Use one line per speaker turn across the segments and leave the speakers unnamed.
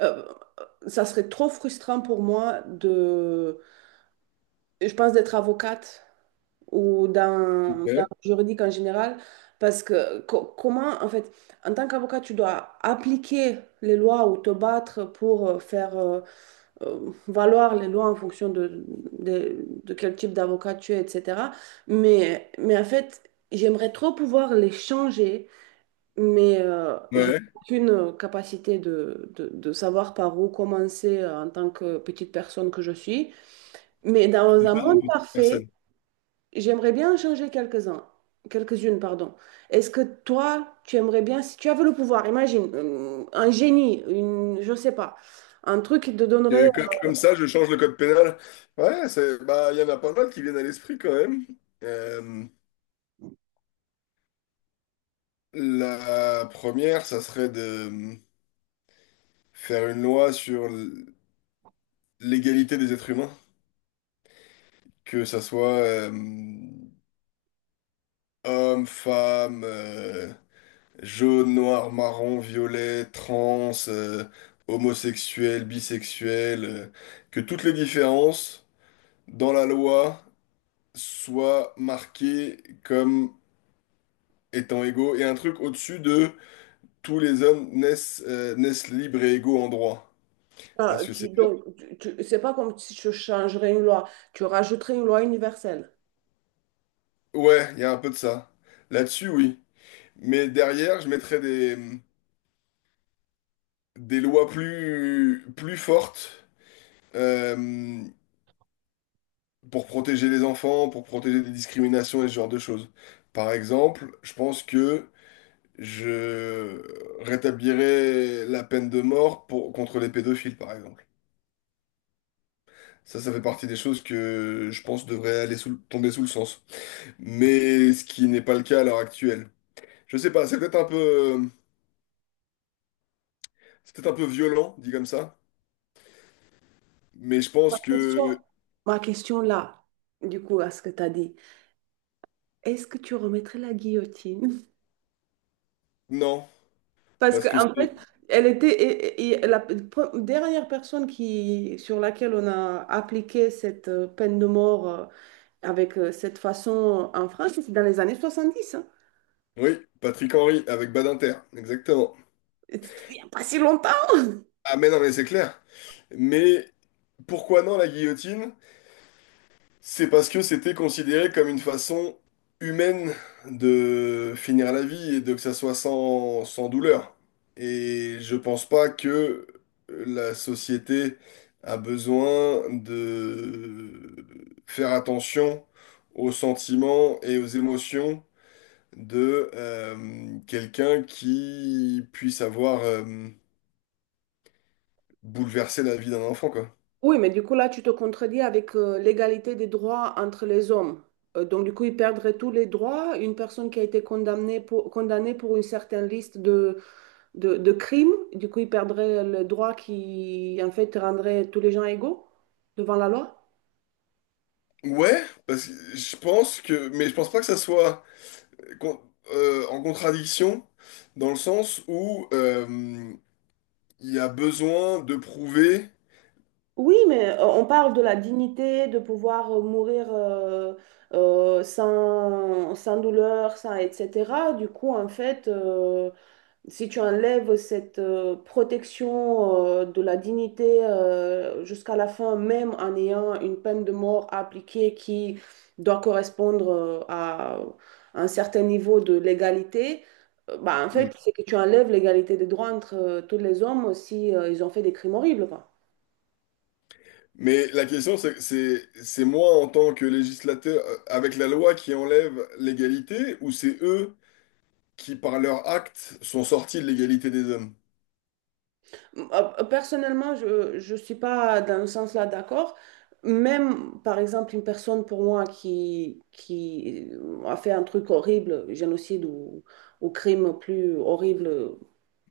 Euh, ça serait trop frustrant pour moi de, je pense, d'être avocate ou dans
Ouais,
le juridique en général, parce que comment, en fait, en tant qu'avocat, tu dois appliquer les lois ou te battre pour faire valoir les lois en fonction de quel type d'avocat tu es, etc. Mais en fait, j'aimerais trop pouvoir les changer mais j'ai
ouais,
aucune capacité de savoir par où commencer en tant que petite personne que je suis. Mais
tu
dans
n'es
un
pas une
monde
petite
parfait,
personne.
j'aimerais bien en changer quelques-uns, quelques-unes, pardon. Est-ce que toi, tu aimerais bien, si tu avais le pouvoir, imagine, un génie, une, je sais pas, un truc qui te donnerait,
Comme ça, je change le code pénal. Ouais, c'est, bah, il y en a pas mal qui viennent à l'esprit quand même. Euh, la première, ça serait de faire une loi sur l'égalité des êtres humains, que ça soit homme, femme, jaune, noir, marron, violet, trans, homosexuel, bisexuel, que toutes les différences dans la loi soit marqué comme étant égaux et un truc au-dessus de tous les hommes naissent, naissent libres et égaux en droit. Parce
euh,
que
tu,
c'est...
donc, tu, tu- c'est pas comme si tu changerais une loi, tu rajouterais une loi universelle.
Ouais, il y a un peu de ça. Là-dessus, oui. Mais derrière, je mettrais des lois plus fortes euh, pour protéger les enfants, pour protéger des discriminations et ce genre de choses. Par exemple, je pense que je rétablirais la peine de mort contre les pédophiles, par exemple. Ça fait partie des choses que je pense devraient aller sous, tomber sous le sens. Mais ce qui n'est pas le cas à l'heure actuelle. Je sais pas, c'est peut-être un peu, c'est peut-être un peu violent, dit comme ça. Mais je
Ma
pense
question,
que
ma question là, du coup, à ce que tu as dit. Est-ce que tu remettrais la guillotine?
non.
Parce
Parce que
qu'en
c'est.
fait, elle était et la pre- dernière personne sur laquelle on a appliqué cette peine de mort avec cette façon en France, c'est dans les années 70, hein.
Oui, Patrick Henry avec Badinter, exactement.
Et c'était, il n'y a pas si longtemps.
Ah mais non, mais c'est clair. Mais pourquoi non la guillotine? C'est parce que c'était considéré comme une façon humaine de finir la vie et de que ça soit sans douleur. Et je pense pas que la société a besoin de faire attention aux sentiments et aux émotions de quelqu'un qui puisse avoir bouleversé la vie d'un enfant, quoi.
Oui, mais du coup, là, tu te contredis avec l'égalité des droits entre les hommes. Donc, du coup, ils perdraient tous les droits. Une personne qui a été condamnée pour une certaine liste de crime. Du coup, ils perdraient le droit qui, en fait, rendrait tous les gens égaux devant la loi.
Ouais, parce que je pense que, mais je pense pas que ça soit con- en contradiction dans le sens où il y a besoin de prouver,
Oui, mais on parle de la dignité, de pouvoir mourir sans douleur, sans, etc. Du coup, en fait, si tu enlèves cette protection de la dignité jusqu'à la fin, même en ayant une peine de mort à appliquer qui doit correspondre à un certain niveau de légalité, bah, en
Mm.
fait, c'est que tu enlèves l'égalité des droits entre tous les hommes si ils ont fait des crimes horribles, quoi.
Mais la question c'est c'est moi en tant que législateur avec la loi qui enlève l'égalité ou c'est eux qui par leur acte sont sortis de l'égalité des hommes?
Personnellement, je ne suis pas dans ce sens là d'accord. Même, par exemple, une personne pour moi qui a fait un truc horrible, génocide ou crime plus horrible,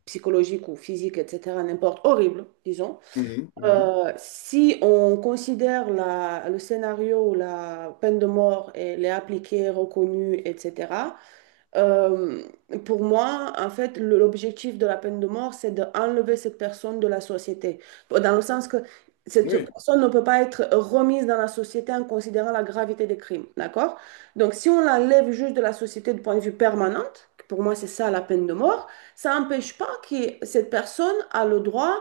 psychologique ou physique, etc., n'importe, horrible, disons.
Mhm, mhm.
Si on considère le scénario où la peine de mort elle est appliquée, reconnue, etc., euh, pour moi, en fait, l'objectif de la peine de mort, c'est d'enlever cette personne de la société. Dans le sens que cette
Oui.
personne ne peut pas être remise dans la société en considérant la gravité des crimes. D'accord? Donc, si on l'enlève juste de la société du point de vue permanent, que pour moi, c'est ça la peine de mort, ça n'empêche pas que cette personne a le droit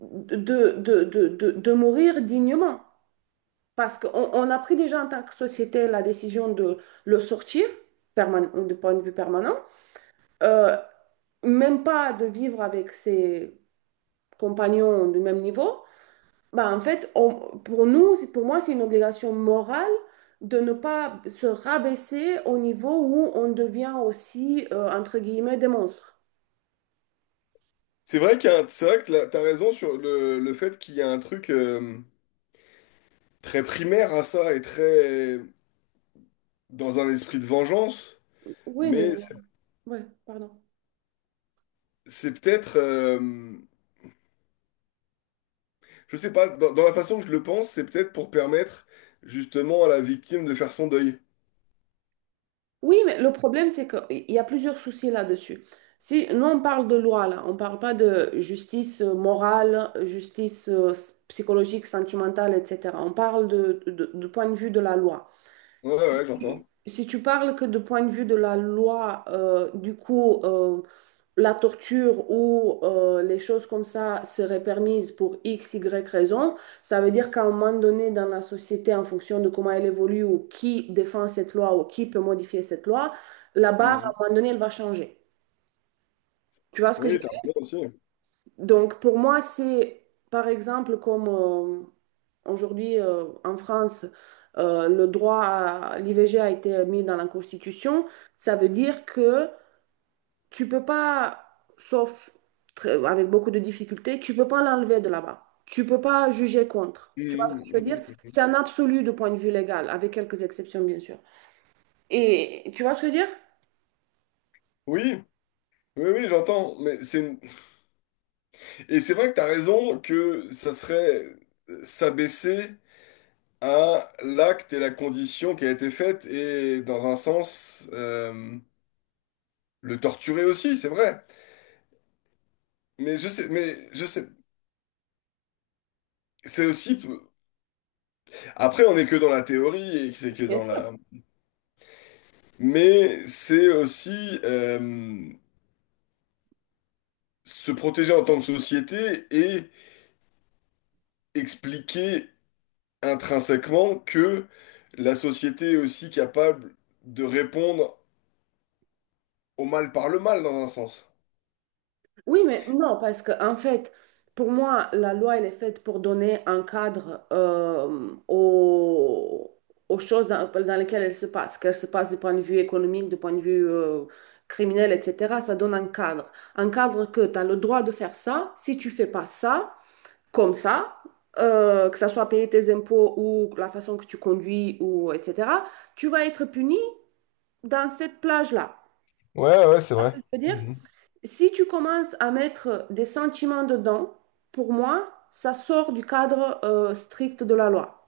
de, de mourir dignement. Parce qu'on on a pris déjà en tant que société la décision de le sortir de point de vue permanent euh, même pas de vivre avec ses compagnons du même niveau, bah en fait, pour nous, pour moi, c'est une obligation morale de ne pas se rabaisser au niveau où on devient aussi, entre guillemets, des monstres.
C'est vrai qu'il y a un, c'est vrai que là, t'as raison sur le fait qu'il y a un truc très primaire à ça et très dans un esprit de vengeance,
Oui, mais...
mais
Ouais, pardon.
c'est peut-être je sais pas, dans la façon que je le pense, c'est peut-être pour permettre justement à la victime de faire son deuil.
Oui, mais le problème, c'est qu'il y a plusieurs soucis là-dessus. Si, nous, on parle de loi, là. On ne parle pas de justice morale, justice psychologique, sentimentale, etc. On parle de, du point de vue de la loi.
Ouais, ouais,
Si,
ouais, j'entends.
si tu parles que du point de vue de la loi, du coup, la torture ou les choses comme ça seraient permises pour X, Y raison, ça veut dire qu'à un moment donné dans la société, en fonction de comment elle évolue ou qui défend cette loi ou qui peut modifier cette loi, la barre, à
Mhm.
un moment donné, elle va changer. Tu vois ce que je
Oui, t'as
veux dire?
raison aussi.
Donc, pour moi, c'est, par exemple, comme. Aujourd'hui, en France, le droit à l'IVG a été mis dans la Constitution. Ça veut dire que tu peux pas, sauf avec beaucoup de difficultés, tu peux pas l'enlever de là-bas. Tu peux pas juger contre. Tu vois ce que
Mhm,
je veux
mhm,
dire?
mhm.
C'est un absolu de point de vue légal, avec quelques exceptions, bien sûr. Et tu vois ce que je veux dire?
Oui, oui, oui, j'entends. Mais c'est et c'est vrai que t'as raison que ça serait s'abaisser à l'acte et la condition qui a été faite et dans un sens le torturer aussi, c'est vrai. Mais je sais, mais je sais. C'est aussi. Après, on n'est que dans la théorie et c'est que dans la mais c'est aussi se protéger en tant que société et expliquer intrinsèquement que la société est aussi capable de répondre au mal par le mal, dans un sens.
Oui, mais non, parce que en fait, pour moi, la loi, elle est faite pour donner un cadre aux, aux choses dans lesquelles elle se passe, qu'elle se passe du point de vue économique, du point de vue criminel, etc. Ça donne un cadre. Un cadre que tu as le droit de faire ça, si tu fais pas ça, comme ça, que ça soit payer tes impôts ou la façon que tu conduis, ou etc., tu vas être puni dans cette plage-là.
Ouais, ouais, c'est
Je
vrai.
veux dire
Mhm.
si tu commences à mettre des sentiments dedans, pour moi, ça sort du cadre strict de la loi.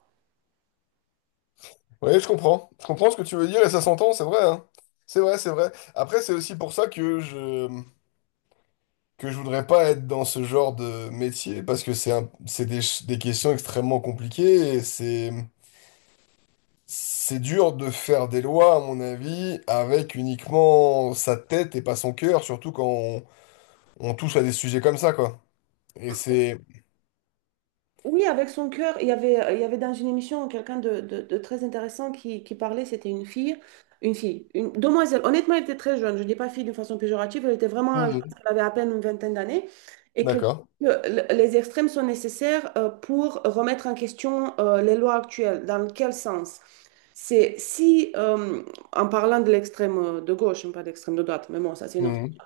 Ouais, je comprends. Je comprends ce que tu veux dire et ça s'entend, c'est vrai, hein. C'est vrai, c'est vrai. Après, c'est aussi pour ça que je voudrais pas être dans ce genre de métier parce que c'est un... c'est des... des questions extrêmement compliquées et c'est dur de faire des lois, à mon avis, avec uniquement sa tête et pas son cœur, surtout quand on touche à des sujets comme ça, quoi. Et c'est...
Oui, avec son cœur, il y avait dans une émission quelqu'un de, de très intéressant qui parlait, c'était une fille, une demoiselle. Honnêtement, elle était très jeune, je ne dis pas fille d'une façon péjorative, elle était vraiment, je pense
Mhm.
qu'elle avait à peine une vingtaine d'années, et qu'elle dit
D'accord.
que les extrêmes sont nécessaires pour remettre en question les lois actuelles. Dans quel sens? C'est si, en parlant de l'extrême de gauche, hein, pas d'extrême de droite, mais bon, ça c'est une autre,
Mhm.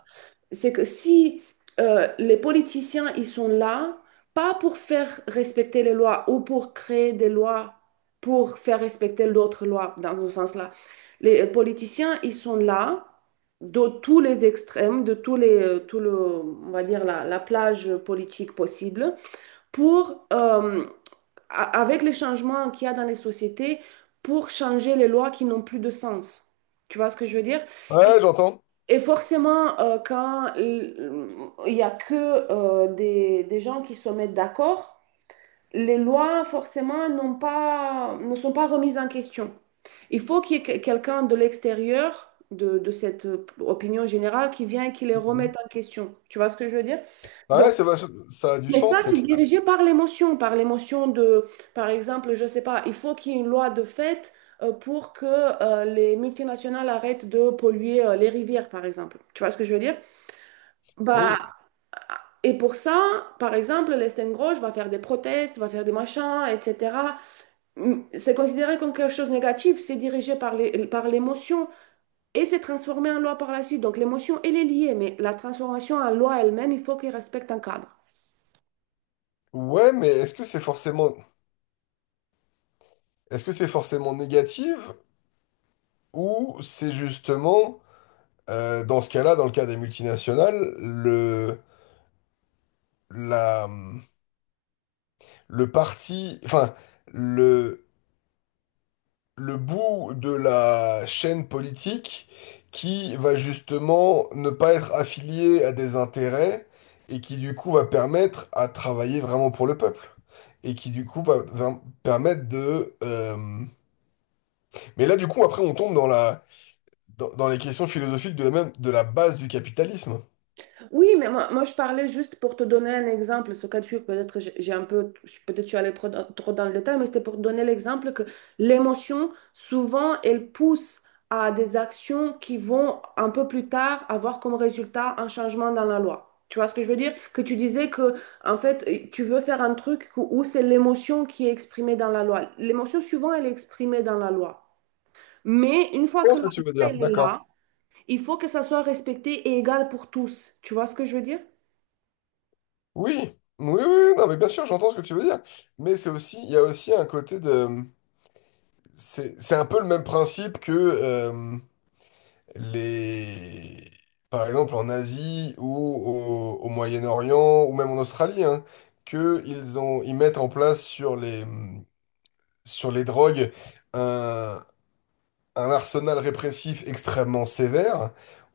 c'est que si les politiciens, ils sont là, pas pour faire respecter les lois ou pour créer des lois pour faire respecter d'autres lois, dans ce sens-là, les politiciens, ils sont là de tous les extrêmes, de tous les, tout le, on va dire, la plage politique possible pour... euh, avec les changements qu'il y a dans les sociétés pour changer les lois qui n'ont plus de sens. Tu vois ce que je veux dire? Et,
Ouais, j'entends.
et forcément, quand il n'y a que des gens qui se mettent d'accord, les lois, forcément, n'ont pas, ne sont pas remises en question. Il faut qu'il y ait quelqu'un de l'extérieur, de cette opinion générale, qui vient et qui les
Mhm.
remette en question. Tu vois ce que je veux dire? Donc,
Ouais, ça a du
mais ça,
sens, c'est
c'est
clair.
dirigé par l'émotion de, par exemple, je sais pas, il faut qu'il y ait une loi de fait pour que les multinationales arrêtent de polluer les rivières, par exemple. Tu vois ce que je veux dire? Bah,
Oui.
et pour ça, par exemple, l'Estème Grosse va faire des protestes, va faire des machins, etc. C'est considéré comme quelque chose de négatif, c'est dirigé par les, par l'émotion et c'est transformé en loi par la suite. Donc l'émotion, elle est liée, mais la transformation en loi elle-même, il faut qu'elle respecte un cadre.
Ouais, mais est-ce que c'est forcément... Est-ce que c'est forcément négatif ou c'est justement, dans ce cas-là, dans le cas des multinationales, le... la... le parti... Enfin, le bout de la chaîne politique qui va justement ne pas être affilié à des intérêts et qui du coup va permettre à travailler vraiment pour le peuple. Et qui du coup va permettre de... mais là du coup après on tombe dans dans les questions philosophiques de la même, de la base du capitalisme.
Oui, mais moi, je parlais juste pour te donner un exemple. Ce cas de figure, peut-être que j'ai un peu, peut-être je suis allée trop dans le détail, mais c'était pour te donner l'exemple que l'émotion, souvent, elle pousse à des actions qui vont un peu plus tard avoir comme résultat un changement dans la loi. Tu vois ce que je veux dire? Que tu disais que, en fait, tu veux faire un truc où c'est l'émotion qui est exprimée dans la loi. L'émotion, souvent, elle est exprimée dans la loi. Mais une fois
Je
que la
comprends
loi,
ce que tu veux dire,
elle est
d'accord.
là, il faut que ça soit respecté et égal pour tous. Tu vois ce que je veux dire?
Oui, oui, oui, oui, non mais bien sûr j'entends ce que tu veux dire. Mais c'est aussi, il y a aussi un côté de... c'est un peu le même principe que... les... par exemple en Asie ou au Moyen-Orient ou même en Australie, hein, que ils ont, ils mettent en place sur sur les drogues un, un arsenal répressif extrêmement sévère,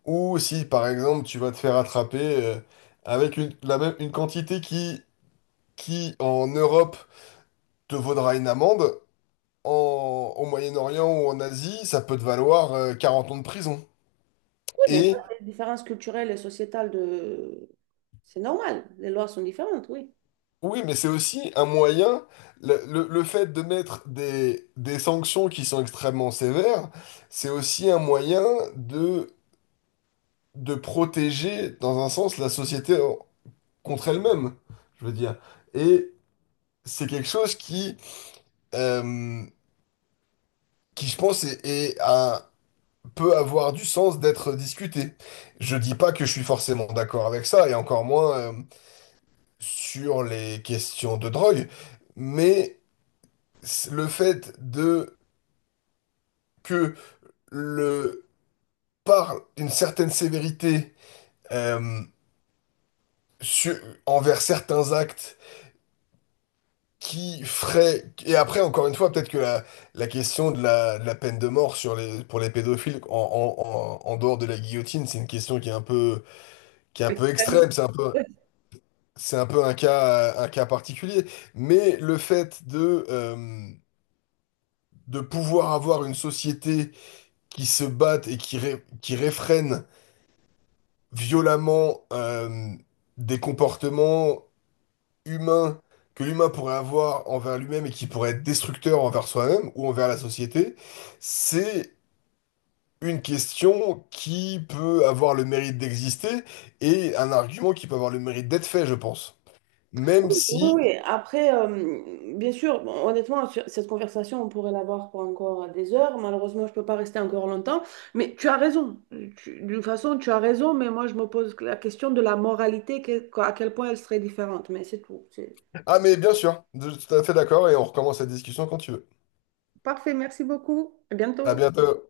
ou si par exemple tu vas te faire attraper avec une, la même, une quantité qui en Europe te vaudra une amende. En, au Moyen-Orient ou en Asie, ça peut te valoir 40 ans de prison.
Mais ça,
Et
c'est les différences culturelles et sociétales de... C'est normal, les lois sont différentes, oui.
oui, mais c'est aussi un moyen, le fait de mettre des sanctions qui sont extrêmement sévères, c'est aussi un moyen de, de protéger, dans un sens, la société contre elle-même, je veux dire. Et c'est quelque chose euh, qui je pense, est un- peut avoir du sens d'être discuté. Je dis pas que je suis forcément d'accord avec ça, et encore moins, sur les questions de drogue, mais le fait de que le parle d'une certaine sévérité euh, sur- envers certains actes qui ferait et après encore une fois peut-être que la question de de la peine de mort sur les pour les pédophiles en dehors de la guillotine c'est une question qui est un peu qui est un peu extrême c'est un peu un cas particulier mais le fait de pouvoir avoir une société qui se batte et qui qui réfrène violemment des comportements humains que l'humain pourrait avoir envers lui-même et qui pourraient être destructeurs envers soi-même ou envers la société, c'est une question qui peut avoir le mérite d'exister et un argument qui peut avoir le mérite d'être fait, je pense. Même
Oui, oui.
si...
Oui. Après, bien sûr, bon, honnêtement, sur cette conversation, on pourrait l'avoir pour encore des heures. Malheureusement, je ne peux pas rester encore longtemps. Mais tu as raison. D'une façon, tu as raison, mais moi, je me pose la question de la moralité, à quel point elle serait différente. Mais c'est tout.
Ah mais bien sûr, je suis tout à fait d'accord et on recommence la discussion quand tu veux.
Parfait, merci beaucoup. À
À
bientôt.
bientôt.